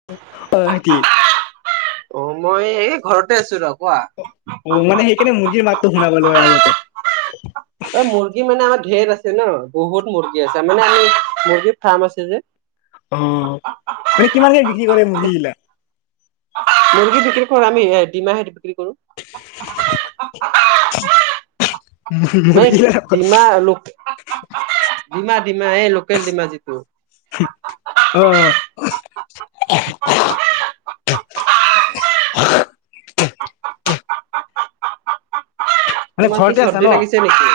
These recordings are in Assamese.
[unintelligible] অ' মই এই ঘৰতে আছোঁ ৰখ। অ' মানে সেইকাৰনে মুৰ্গীৰ মাতটো শুনা পালোঁ হয় আগতে। অ' মুৰ্গী মানে আমাৰ ঢেৰ আছে ন' বহুত মুৰ্গী আছে মানে আমি মুৰ্গী ফাৰ্ম আছে যে। অ' মানে কিমানকে বিক্ৰী কৰে মুৰ্গীগিলা? মুৰ্গী বিক্ৰী কৰোঁ আমি ডিমাহঁত বিক্ৰী কৰোঁ। [inaudible] মান মুৰ্গীগিলা ডিমা লো ডিমা ডিমা এই লোকেল ডিমা যিটো। অ অ মানে তোমাৰ কি ঘৰতে আছা চৰ্দি ন লাগিছে নেকি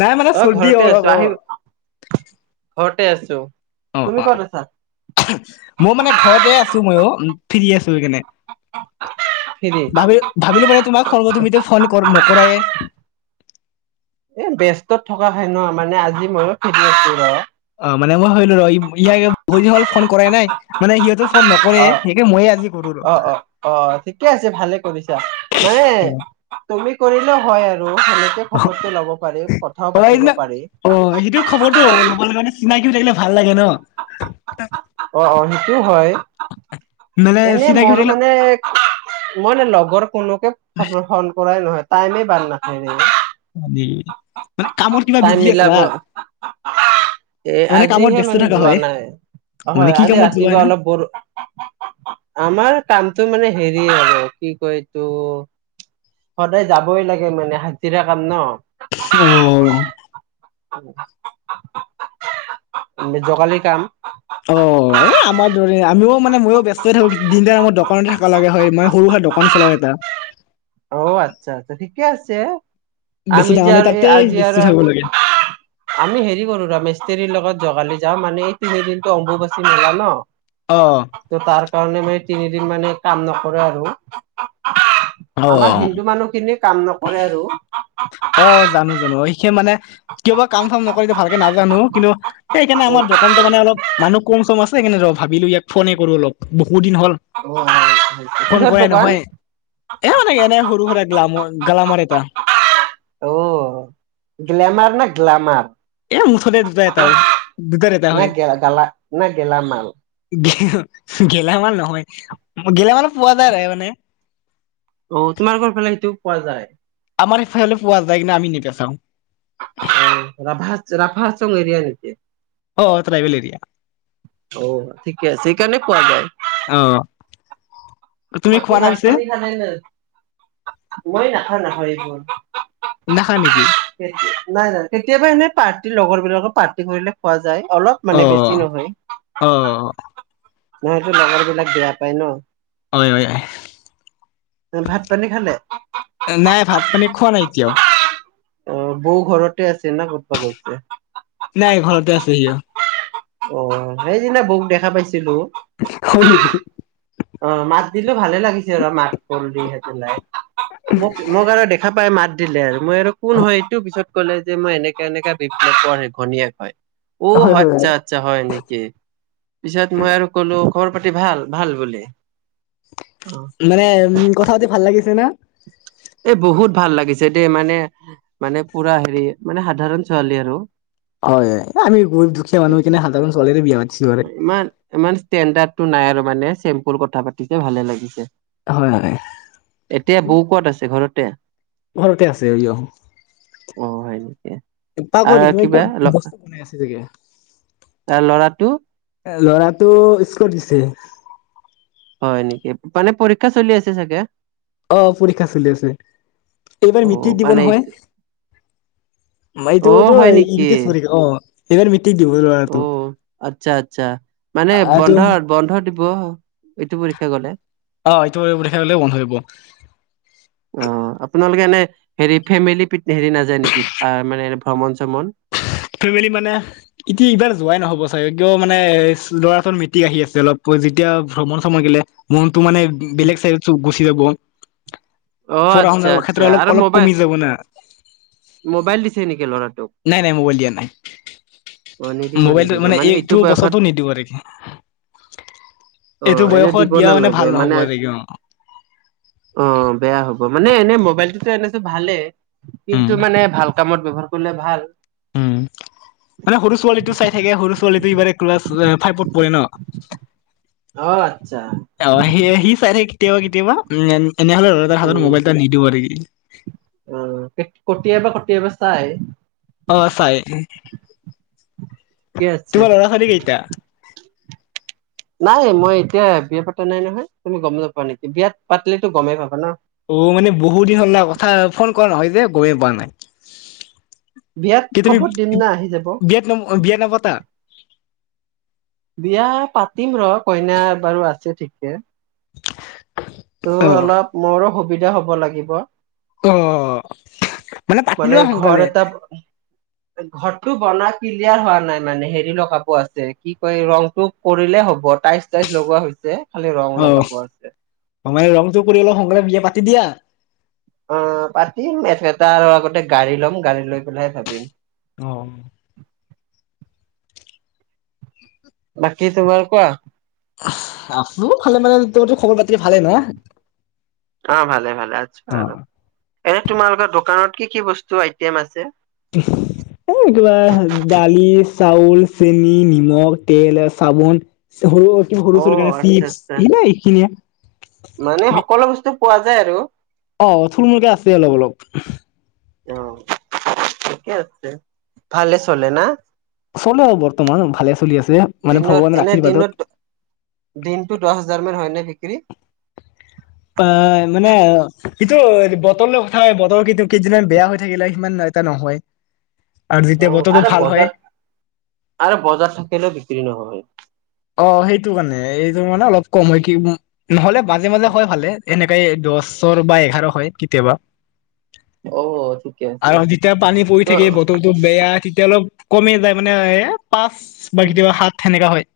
নাই মানে অ চৰ্দি ঘৰতে অলপ আছো অ আহিম ঘৰতে আছো অ তুমি অ ক'ত আছা মউ মানে ঘতে আছো মইও অ ফিৰি আছো সেইকাৰণে ফ্ৰী ভাবি ভাবিলো মানে তোমাক ফোন কৰো তুমিটো ফণ নকৰাই এ বেস্তত থকা হয় ন মানে আজি ময়ো ফ্ৰি আছো ৰ অ মানে মই ভাবিলো ৰ ইল ফোন কৰাই নাই মানে সিহতটো ফোন নক [inaudible] অ অ অ অ অ ঠিকে আছে ভালে কৰিছা মানে তুমি কৰিলেও হয় আৰু সেনেকে খবৰটো ল'ব পাৰি কথাও অ পাতিব সেইদিনা পাৰি অ সেইটো খবৰটো ল'বলে মানে চিনাকিও থাকিলে ভাল লাগে ন অ অ সেইটো হয় মানে এনেই চিনাকি হৈ মোৰ থাকিলে মানে এক মই নে লগৰ লগৰ কুনুকে ফ ফণ কৰাই নহয় টাইমেই বাদ নাখায় এনেই দি মানে কামৰ কিবা বিজি মিলাব আছা এ মানে কামত আজিহে ব্যস্ত মানে থকা যোৱা হয় নাই মানে হয় কি আজি কামত যোৱা ৰাতিপুৱা না? অলপ বৰ আমাৰ কামটো মানে হেৰি হব কি কয় এইটো সদায় যাবই লাগে মানে হাজিৰা কাম ন অ উ মেজকালি কাম অ এ আমাৰ দৰে আমিও মানে ময়ো ব্যস্তই থাকো কি দিনদ সময়ত দকানতে থাকা লগা হয় মানে সৰু হয় ত ক ফল এটা [inaudible] অ আচ্ছা আচ্ছা ঠিকে আছে বেছি আমি যে ডাঙৰ নাই আৰু এই তাতে আজি ব্যস্ত আৰু থাকিব লাগে। আমি হেৰি কৰো ৰা মেস্ত্ৰীৰ লগত জগালি যাওঁ মানে এই তিনিদিনটো অম্বুবাচী মেলা ন অ ত' তাৰ কাৰনে মানে তিনিদিন মানে কাম নকৰে আৰু আমাৰ অ', হিন্দু মানুহখিনি কাম নকৰে আৰু অ জানো জানো অ এইখে মানে কিয় বা কাম চাম নকৰিলে ভালকে নাজানো কিন্তু সেইকাৰণে আমাৰ দকানতো অলপ মানুহ কুম চুম আছে সেইকাৰণে ৰ ভাবিলো ইয়াক ফোনে কৰো অলপ বহুদিন হ'ল অ ফোন কিহৰ কৰাই দোকান নহয়। এ মানকে এনেই সৰু সুৰা গ্লামৰ গ্লেমাৰ এটা অ গ্লেমাৰ নে গ্লামাৰ এ মুঠতে দুটা এটাও দুটাৰ এটা না হয় গালা না গেলামাল গেল গেলামাল নহয় উ গেলামালত পোৱা যায় আৰু মানে অ তোমাৰ ঘৰ ফালে সেইটোও পোৱা যায় আমাৰ সিফালে পোৱা যায় কিনু আমি নেবেচাওঁ অ ৰাভাছ ৰাভাছ চং এৰিয়া নেকি অ অ ট্ৰাইবেল এৰিয়া অ ঠিকে আছে সেইকাৰণে পোৱা যায় অ তুমি বাকী খোৱা না ভাত পিছে পানী খালে নে নাই মই নাখাওঁ নাখাওঁ এইবোৰ নাখা নেকি হেইট নাই নাই কেতিয়াবা এনেই পাৰ্টি লগৰ বিলাকৰ পাৰ্টি কৰিলে খোৱা যায় অলপ অ মানে বেছি নহয় অ নহয়তো লগৰ বিলাক বেয়া পায় ন অয় অয় অয় তে ভাত পানী খালে নাই ভাত পানী খোৱা নাই এতিয়াও। অ', বৌ ঘৰতে আছে না, ক'তবা গৈছে? নাই ঘৰতে আছে সিও। অ', সেইদিনানা বৌক দেখা পাইছিলো। হয় নেকি? অ', মাত দিলো ভালে লাগিছে আৰু মাত-বোল দি সেই পেলাই। মোক মো মোক আৰু দেখা পাই মাত দিলে আৰু মই আৰু কোন হয় এইটো পিছত ক'লে যে মই এনেকে এনেকে বিপ্লৱ [unintelligible] ঘনীয়েক হয়, ঔ হয় হয় হয় আচ্ছা আচ্ছা হয় নেকি, পিছত মই আৰু ক'লো খবৰ-পাতি ভাল ভাল বুলি। অহ। মানে কথা পাতি ভাল লাগিছে না? এই বহুত ভাল লাগিছে দেই, মানে মানে পুৰা হেৰি মানে সাধাৰণ ছোৱালী আৰু। হয়, আমি গৰীব দুখীয়া মানুহ সেই কাৰণে সাধাৰণ চোৱালীয়ে বিয়া পাতিছো আৰু। ইমান ইমান ষ্টেণ্ডাৰ্ডটো নাই আৰু মানে চেম্পুল কথা পাতিছে ভালে লাগিছে। হয় হয় এতিয়া বৌ ক'ত আছে, ঘৰতে? ঘৰতে আছে সিও। অ', হয় নেকি? পাকঘৰত আৰু কিবা ল বস্তু বনাই আছে চাগে এ ল'ৰাটো? ল'ৰাটো স্কুলত দিছে। হয় নেকি, মানে পৰীক্ষা চলি আছে চাগে? অ', পৰীক্ষা চলি আছে, এইবাৰ অ মিট্ৰিক দিব মানে নহয়। এত- এইটো অ টো হয় নেকি উনিতেষ্ট পৰীক্ষা, অ', এইবাৰ মে মেট্ৰিক দিব ল'ৰাই। অ', আচ্ছা আচ্ছা মানে এইটো বন্ধ বন্ধ দিব, এইটো পৰীক্ষা গ'লে। অ', এইটো পৰীক্ষা গ'লেই বন্ধ দিব। অ', আপোনালোকে এনে হেৰি ফেমিলি প হেৰি নাযাই নেকি, মানে ভ্ৰমণ-চ্ৰমণ? ফেমেলি মানে এতিয়া এইবাৰ যোৱাই নহ'ব চাগে, কিয় মানে ল'ৰাটোৰ মেট্ৰিক আহি আছে অলপ, যেতিয়া ভ্ৰমণ-শ্ৰমণ গেলে মনটো মানে বেলেগ চাইডত গুচি যাব। অ', পঢ়া আচ্ছা শুনাৰ আচ্ছা ক্ষেত্ৰত অলপ আৰু অলপ মবাইল, কমি যাব না মোবাইল দিছে নেকি ল'ৰাটোক? নাই নাই ম'বাইল দিয়া নাই। অ', নিদিব মোবাইলটো নিদিব মানে এইটো বয়সত বছৰতো নিদিব আৰু এইটো অ', এনেইও বয়সত দিব দিয়া নালাগে ভাল নহ'ব মানে আৰু আজি অ', বেয়া হ'ব মানে এনে, মোবাইলটোতো এনে টো ভালেই। উম কিন্তু মানে ভাল কামত ব্যৱহাৰ কৰিলে ভাল। উম। মানে সৰু ছোৱালীটো চাই থাকে সৰু ছোৱালীটো ইবাৰে ক্লাছ ফাইভত পঢ়ে ন'। অ', আচ্ছা। অ', সে সি চাই থাকে কেতিয়াবা কেতিয়াবা উ, এনেহ'লে ল'ৰাটোৰ হাতত মোবাইলটো নিদিও আৰু। উম, কেতিয়াবা কেতিয়াবা চাই। অ', চাই, ঠিকে আছে তোমাৰ ল'ৰা-ছোৱালী কেইটা? নাই মই এতিয়া বিয়া পাতা নাই নহয়, তুমি গ'ম নাপোৱা নেকি? বিয়া পাতিলে টো গ'মেই পাবা ন'। অ', মানে বহুত দিন হ'ল না কথা ফোন কৰা নহয় যে গ'মেইে পোৱা নাই। বিয়াত কি তুমি খবৰ দিম না আহি যাব বিয়াত ন বিয়া নপতা? বিয়া পাতিম ৰ' কইনা বাৰু আছে ঠিকে। [unintelligible] ত' অ অলপ মোৰো সুবিধা হ'ব লাগিব। অ' মানে পাতিলোৱা ঘৰ সোনকালে। এটা ঘৰটো বনাই ক্লিয়াৰ হোৱা নাই মানে, হেৰি লগাব আছে কি কয় ৰংটো- কৰিলে হব, টাইচ টাইচ লগোৱা হৈছে খালি ৰং লগাব আছে। অঁ মানে ৰং টো কৰি অলপ সোনকালে বিয়া পাতি দিয়া। অঁ পাতিম এহে তাৰ আগতে গাড়ী ল'ম গাড়ী লৈ পেলাইহে পাতিম। অঁ। বাকী তোমাৰ কোৱা? এঁহ' আছো ভালে মানে, তোৰতো খবৰ পাতি ভালেই নহ? অঁ ভালে ভালে আছো অ আৰু, এনে তোমালোকৰ দোকানত কি কি বস্তু আইটেম আছে? [unintelligible] এ কিবা দালি, চাউল, চেনি, নিমখ, তেল এ চাবোন- পিছে সৰু কি সৰু অ ছোৱালীৰ কাৰণে আচ্ছা চিপছ, আচ্ছা এইখিনিয়ে। মানে সকলো বস্তু পোৱা যায় আৰু। অঁ থুল মুলকে আছে অলপ অলপ। অঁ ঠিকে আছে, ভালে চলে না? চলে আও বৰ্তমান ভালে চলি আছে, মানে দিনত ভগৱানৰ এনে দিনত আশীৰ্বাদত। দিনটো দহ হাজাৰ মান হয়নে বিক্ৰী? অঁ মানে কিটো বতৰ লগত কথা বতৰ কি কেইদিনমান বেয়া হৈ থাকিলে সিমান এটা নহয়। আৰু অ যেতিয়া বতৰটো আৰু ভাল বজাৰ হয়- আৰু বজাৰ থাকিলেও বিক্ৰী নহয়। অঁ সেইটো কাৰণে, এইটো মানে অলপ কমে কি- নহলে মাজে মাজে হয় ভালে এনেকাই দশৰ বা এঘাৰ হয় কেতিয়াবা। অ ঠিকে আছে আৰু যেতিয়া পানী পৰি ত থাকে বতৰটো বেয়া তেতিয়া অলপ- কমি যায় মানে এ পাঁচ বা কেতিয়াবা সাত সেনেকা হয়।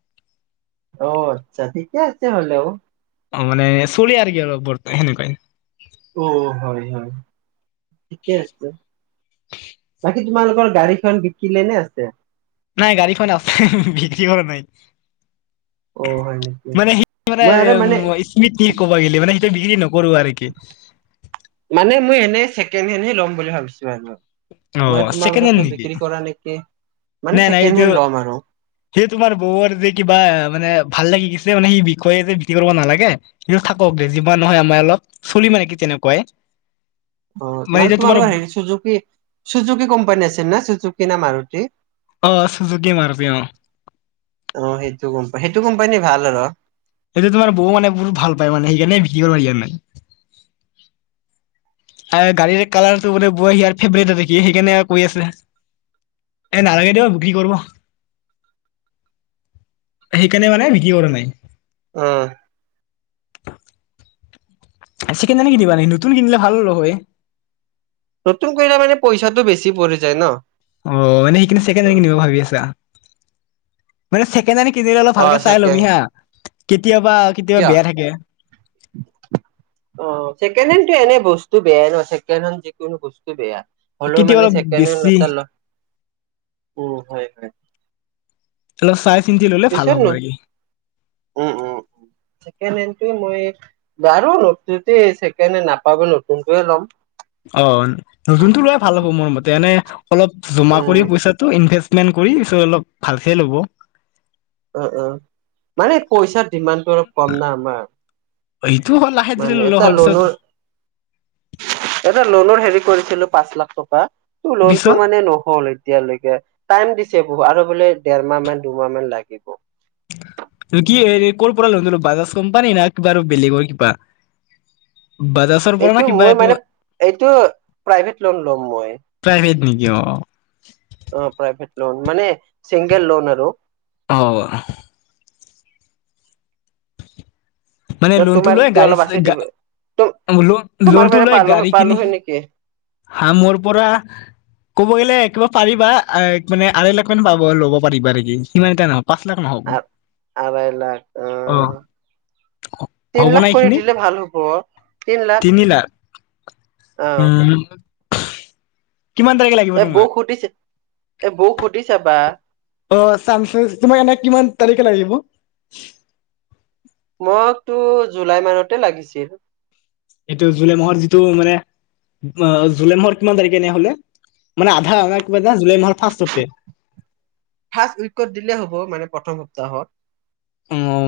অঁ আৎচ্ছা, ঠিকে আছে হলেও। অঁ মানে চলে আৰু কি অলপ বৰ্ত সেনেকুৱাই। টো হয় হয়, ঠিকে আছে। বাকী তোমালোকৰ গাড়ীখন বিকিলে নে আছে? নাই গাড়ীখন আছে, বিক্ৰী কৰা নাই। অ হয় নেকি মানে সেইটো মানে মই আৰু স্মৃতি ক'ব গ'লে, মানে সেইটো বিক্ৰী নকৰো আৰু নেকি। মানে মই এনেই ছেকেণ্ড হেণ্ডহে ল'ম বুলি ভাবিছো আৰু। অ মই ছেকেণ্ড হেণ্ড তোমালোকৰটো নেকি বিক্ৰী কৰা নেকি? মানে নাই নাই ছেকেণ্ড এইটো হেণ্ড ল'ম আৰু। সেই তোমাৰ বৌৱৰ যে কিবা মানে ভাল লাগি গৈছে মানে, সেই বিষয়ে যে বিক্ৰি কৰিব নালাগে। কিন্তু থাকক দে যিমান নহয় আমাৰ অলপ চলি মানে কি তেনেকুৱাই। অঁ মানে এতিয়া তোমাৰ তোমালোকৰ হেৰি চুযুকি চুজুকি কোম্পানী আছিল না চুজুকি না মাৰুতি? অঁ অঁ চুযুকি মাৰুতি অঁ। অঁ সেইটো কোম্পা সেইটো কোম্পানী ভাল আৰু। সেইটো তোমাৰ বৌ মানে বহু ভাল পায় মানে সেইকাৰণে বিক্ৰী কৰিবা দিয়া নাই। হায় গাড়ীৰ কালাৰ টো বোলে বৌৰ হিয়াৰ ফেভাৰেত আৰু কি সেইকাৰণে আৰু কৈ আছে। এ নালাগে দিয়ক বিক্ৰী কৰিব। সেইকাৰণে মানে বিক্ৰী কৰা নাই। অঁ। ছেকেণ্ড হেণ্ডহে কিনিবা নি? নতুন কিনিলে ভাল হ'ল হয়। নতুন কৰিলে মানে পইচাটো বছি পৰি যায় ন? অ'মানে সেইকাৰণে ছেকেণ্ড হেণ্ড কিনিব ভাবি আছলা মানে ছেক কেণ্ড কিনিলে অলপ অ ভালকে চাই চাকে লবি হা কেতিয়াবা, কেতিয়াবা কিয় বেয়া থাকে। অ'ছেকেণ্ড হেণ্ড টো এনে বস্তু বেয়াই নাথাকে [unintelligible] যিকোনো বস্তু বেয়া হ'লেও কেতিয়াবা মানে অলপ ছেকেণ্ড হেণ্ড বেছি এটা ল' উম, হয়, হয়। অলপ চাই চিন্তি ল'লে ভাল পিছত হ'ব ন আৰু কি। উম, উম। ছেকেন হেন তোয়ে মই বাৰু [unintelligible] ছেকেন হেন নাপাব নতুন তোৱে ল'ম। অ'নতুনটো লোৱাই ভাল হ'ব মোৰ মতে এনে অলপ জমা উম, কৰি [unintelligible] তো ইনভেষ্টমেণ্ট কৰি চ' অলপ ভালকে ল'ব। অ' অ'মানে পইচাৰ ডিমাণ্ডটো অলপ কম না আমাৰ। অ'এইটোও হয় লাহে ধীৰে মানে ললে এটা হ'ল পিছত। লোনৰ এটা লোণৰ হেৰি কৰিছিলোঁ পাঁচ লাখ টকা ত' পিছত লোণটো মানে নহ'ল এ এতিয়ালৈকে টাইম দিছে বহু আৰু বোলে দেৰমাহ মান, দুমাহ মান লাগিব। [unintelligible] কি হেৰী কৰ'‌পৰা ললিনো‌ বাজাজ কোম্পানী না কিবা বেলেগৰ কিবা? বাজাজ এইটো মই মানে এইটো প্ৰাইভেট লোণ ল'ম মই। প্ৰাইভেট নেকি অ অ'প্ৰাইভেট লোণ মানে চিংগল লোণ আৰু [unintelligible] মানে লোণটো তোমাৰ লৈ যদি গাড়ী অলপ আছে দিব। [unintelligible] তোমাৰ লোণটো পৰা লৈ পালো গাড়ী পালো কিনি হয় নেকি? হা মোৰ পৰা ক'ব গ'লে কিবা পাৰিবা মানে আঢ়ে লাখ মান পাব ল'ব পাৰিবা নেকি সিমান এটা নহ পাঁচ লাখ নহ'ব। আ-আঢ়াই লাখ অ'। তিন হ'ব না লাখ কৰি এইখিনি দিলে ভাল হ'ব তিন লাক তিনি লাখ [unintelligible] কিমান তাৰিখে লাগ এ বৌক সুধিছে, এ বৌক সুধি চাবা। অ' [unintelligible] তোমাক এনে কিমান তাৰিখে লাগিব? মকটো জুলাই মানতে লাগিছিল। এইটো জুলাই মাহৰ যিটো মানে অ' জুলাই মাহৰ কিমান তাৰিখে এনেহলে মানে আধা মানে কিবা এটা জুলাই মাহৰ ফাষ্টতে। ফাষ্ট উইকত দিলে হ'ব মানে প্ৰথম সপ্তাহত।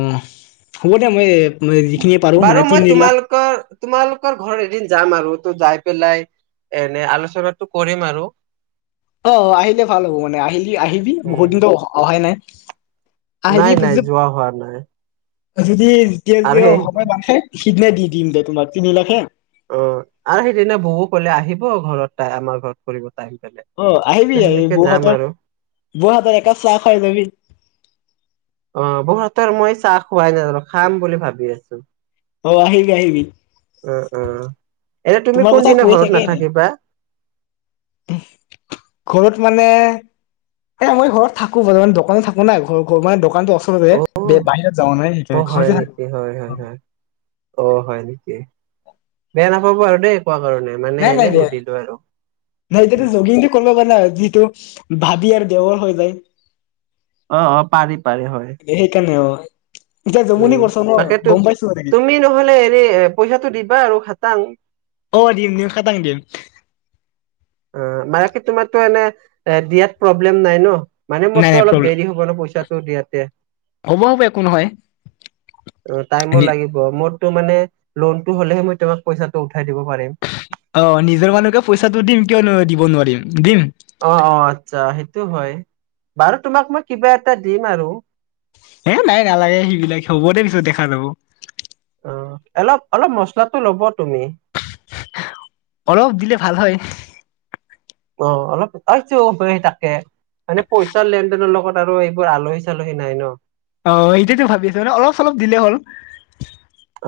[unintelligible] হ'ব দিয়া মই এ মই যিখিনি পা বাৰু মই তোমালোকৰ, তোমালোকৰ ঘৰ এদিন যাম আৰু ত'যায় পেলাই এনে আলোচনাটো কৰিম আৰু অ' অ'আহিলে ভাল হ'ব মানে আহিলি আহিবি বহুত উম দিনতো অহ-অহাই নাই। নাই আহিবি নাই [unintelligible] যোৱা হোৱা নাই আৰু সেই সিদনে দি দিম দে তোমাক তিন লাখে। অ'আৰু সেইদিনা বৌওকো ক'লে আহিব ঘৰত তাই আমাৰ ঘৰত কৰিব টাইম পালে। অ' ত আহিবি আহি সেনেকে বৌ যাম হাতৰ, আৰু বৌ হাতৰ এক কাপ চাহ খাই যাবি। অ' বৌৰ হাতৰ মই চাহ খোৱাই নাই ৰহ খাম বুলি ভাবি আছো। অ'আহিবি, আহিবি। [unintelligible] এনে তুমি তোমাৰ কথা কোনদিনা কৈয়ে ঘৰত থাকে এনে নাথাকিবা? ঘৰত মানে এ মই ঘৰত থাকো বৰ্তমান দোকানোত থাকো না ঘ ঘৰ দোকানটো ওচৰ- অঁ অ বে বাহিৰত যোৱা নাই সেইকাৰণে ঘৰতে থাকো- কি হয়ঁ হয়ঁ হয়ঁ। অঁ হয়ঁ নেকি বেয়া নাপাব আৰু দেই কোৱা কাৰণে। মানে নাই এনে নাই বেয়া- সুধিলো আৰু নাই এতিয়ো জগিংটো কৰিব পৰা নাই যিটো ভাবি আৰু দেওৰ হৈ যায়। [inaudible] অঁ অঁ পাৰি পাৰি হয়ঁ। সেইকাৰনে অঁ- উমঁ তাকেটো মানে তুমি নহ'লে এনে পইচাটো দিবা আৰু খাটাং। অঁ দিম দিম খাটাং দিম। অঁ মানেকী তোমাৰতো এনে এ দিয়াত প্ৰব্লেম নাই ন। মানে নাই মোৰতটো নাই অলপ প্ৰব্লেম দেৰি হ'ব ন পইচাটো দিয়াতে। হ'ব হ'ব একো নহয় অঁ টাইমো লাগিব মোৰতো মানে লোনতটো হলেহে মই তোমাক পইচাটো উঠাই দিব পাৰিম। অঁ নিজৰ মানুহকে পইচাটো দিম কিয়নো দিব নোৱাৰিম দিম। অঁ, অঁ আচ্ছা সেইটো হয়ঁ বাৰু তোমাক মই কিবা এটা দিম আৰু। এ নাই নালাগে সেই বিলাকে হ'ব দে পিছত দেখা যাব। অঁ অলপ অলপ মছলাটো লব তুমি। অলপ দিলে ভাল হয়ঁ। অঁ, অলপইছো তাকে। মানে পইচাৰ লেন দেনৰ লগত আৰু এইবোৰ আলহী চালহী নাই ন। অঁ, এইতিয়টো ভাবি আছো মানে অলপ চলপ দিলে হ'ল।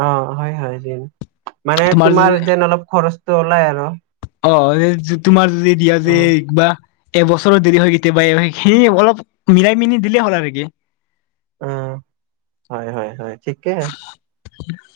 অঁ হয়ঁ হয়ঁ দিম মানে তোমাৰ যেন অলপ খৰচটো ওলাই আৰু। অঁ যে তোমাৰ যদি দিয়া অ যে এক বা। এবছৰো দেৰি হয়ঁ কেতিয়াবা এই সেই অলপ মিলাই মেলি দিলেই হ'ল আৰু কি। অঁ হয়ঁ হয়ঁ হয়ঁ ঠিকে হঁয়। [unintelligible]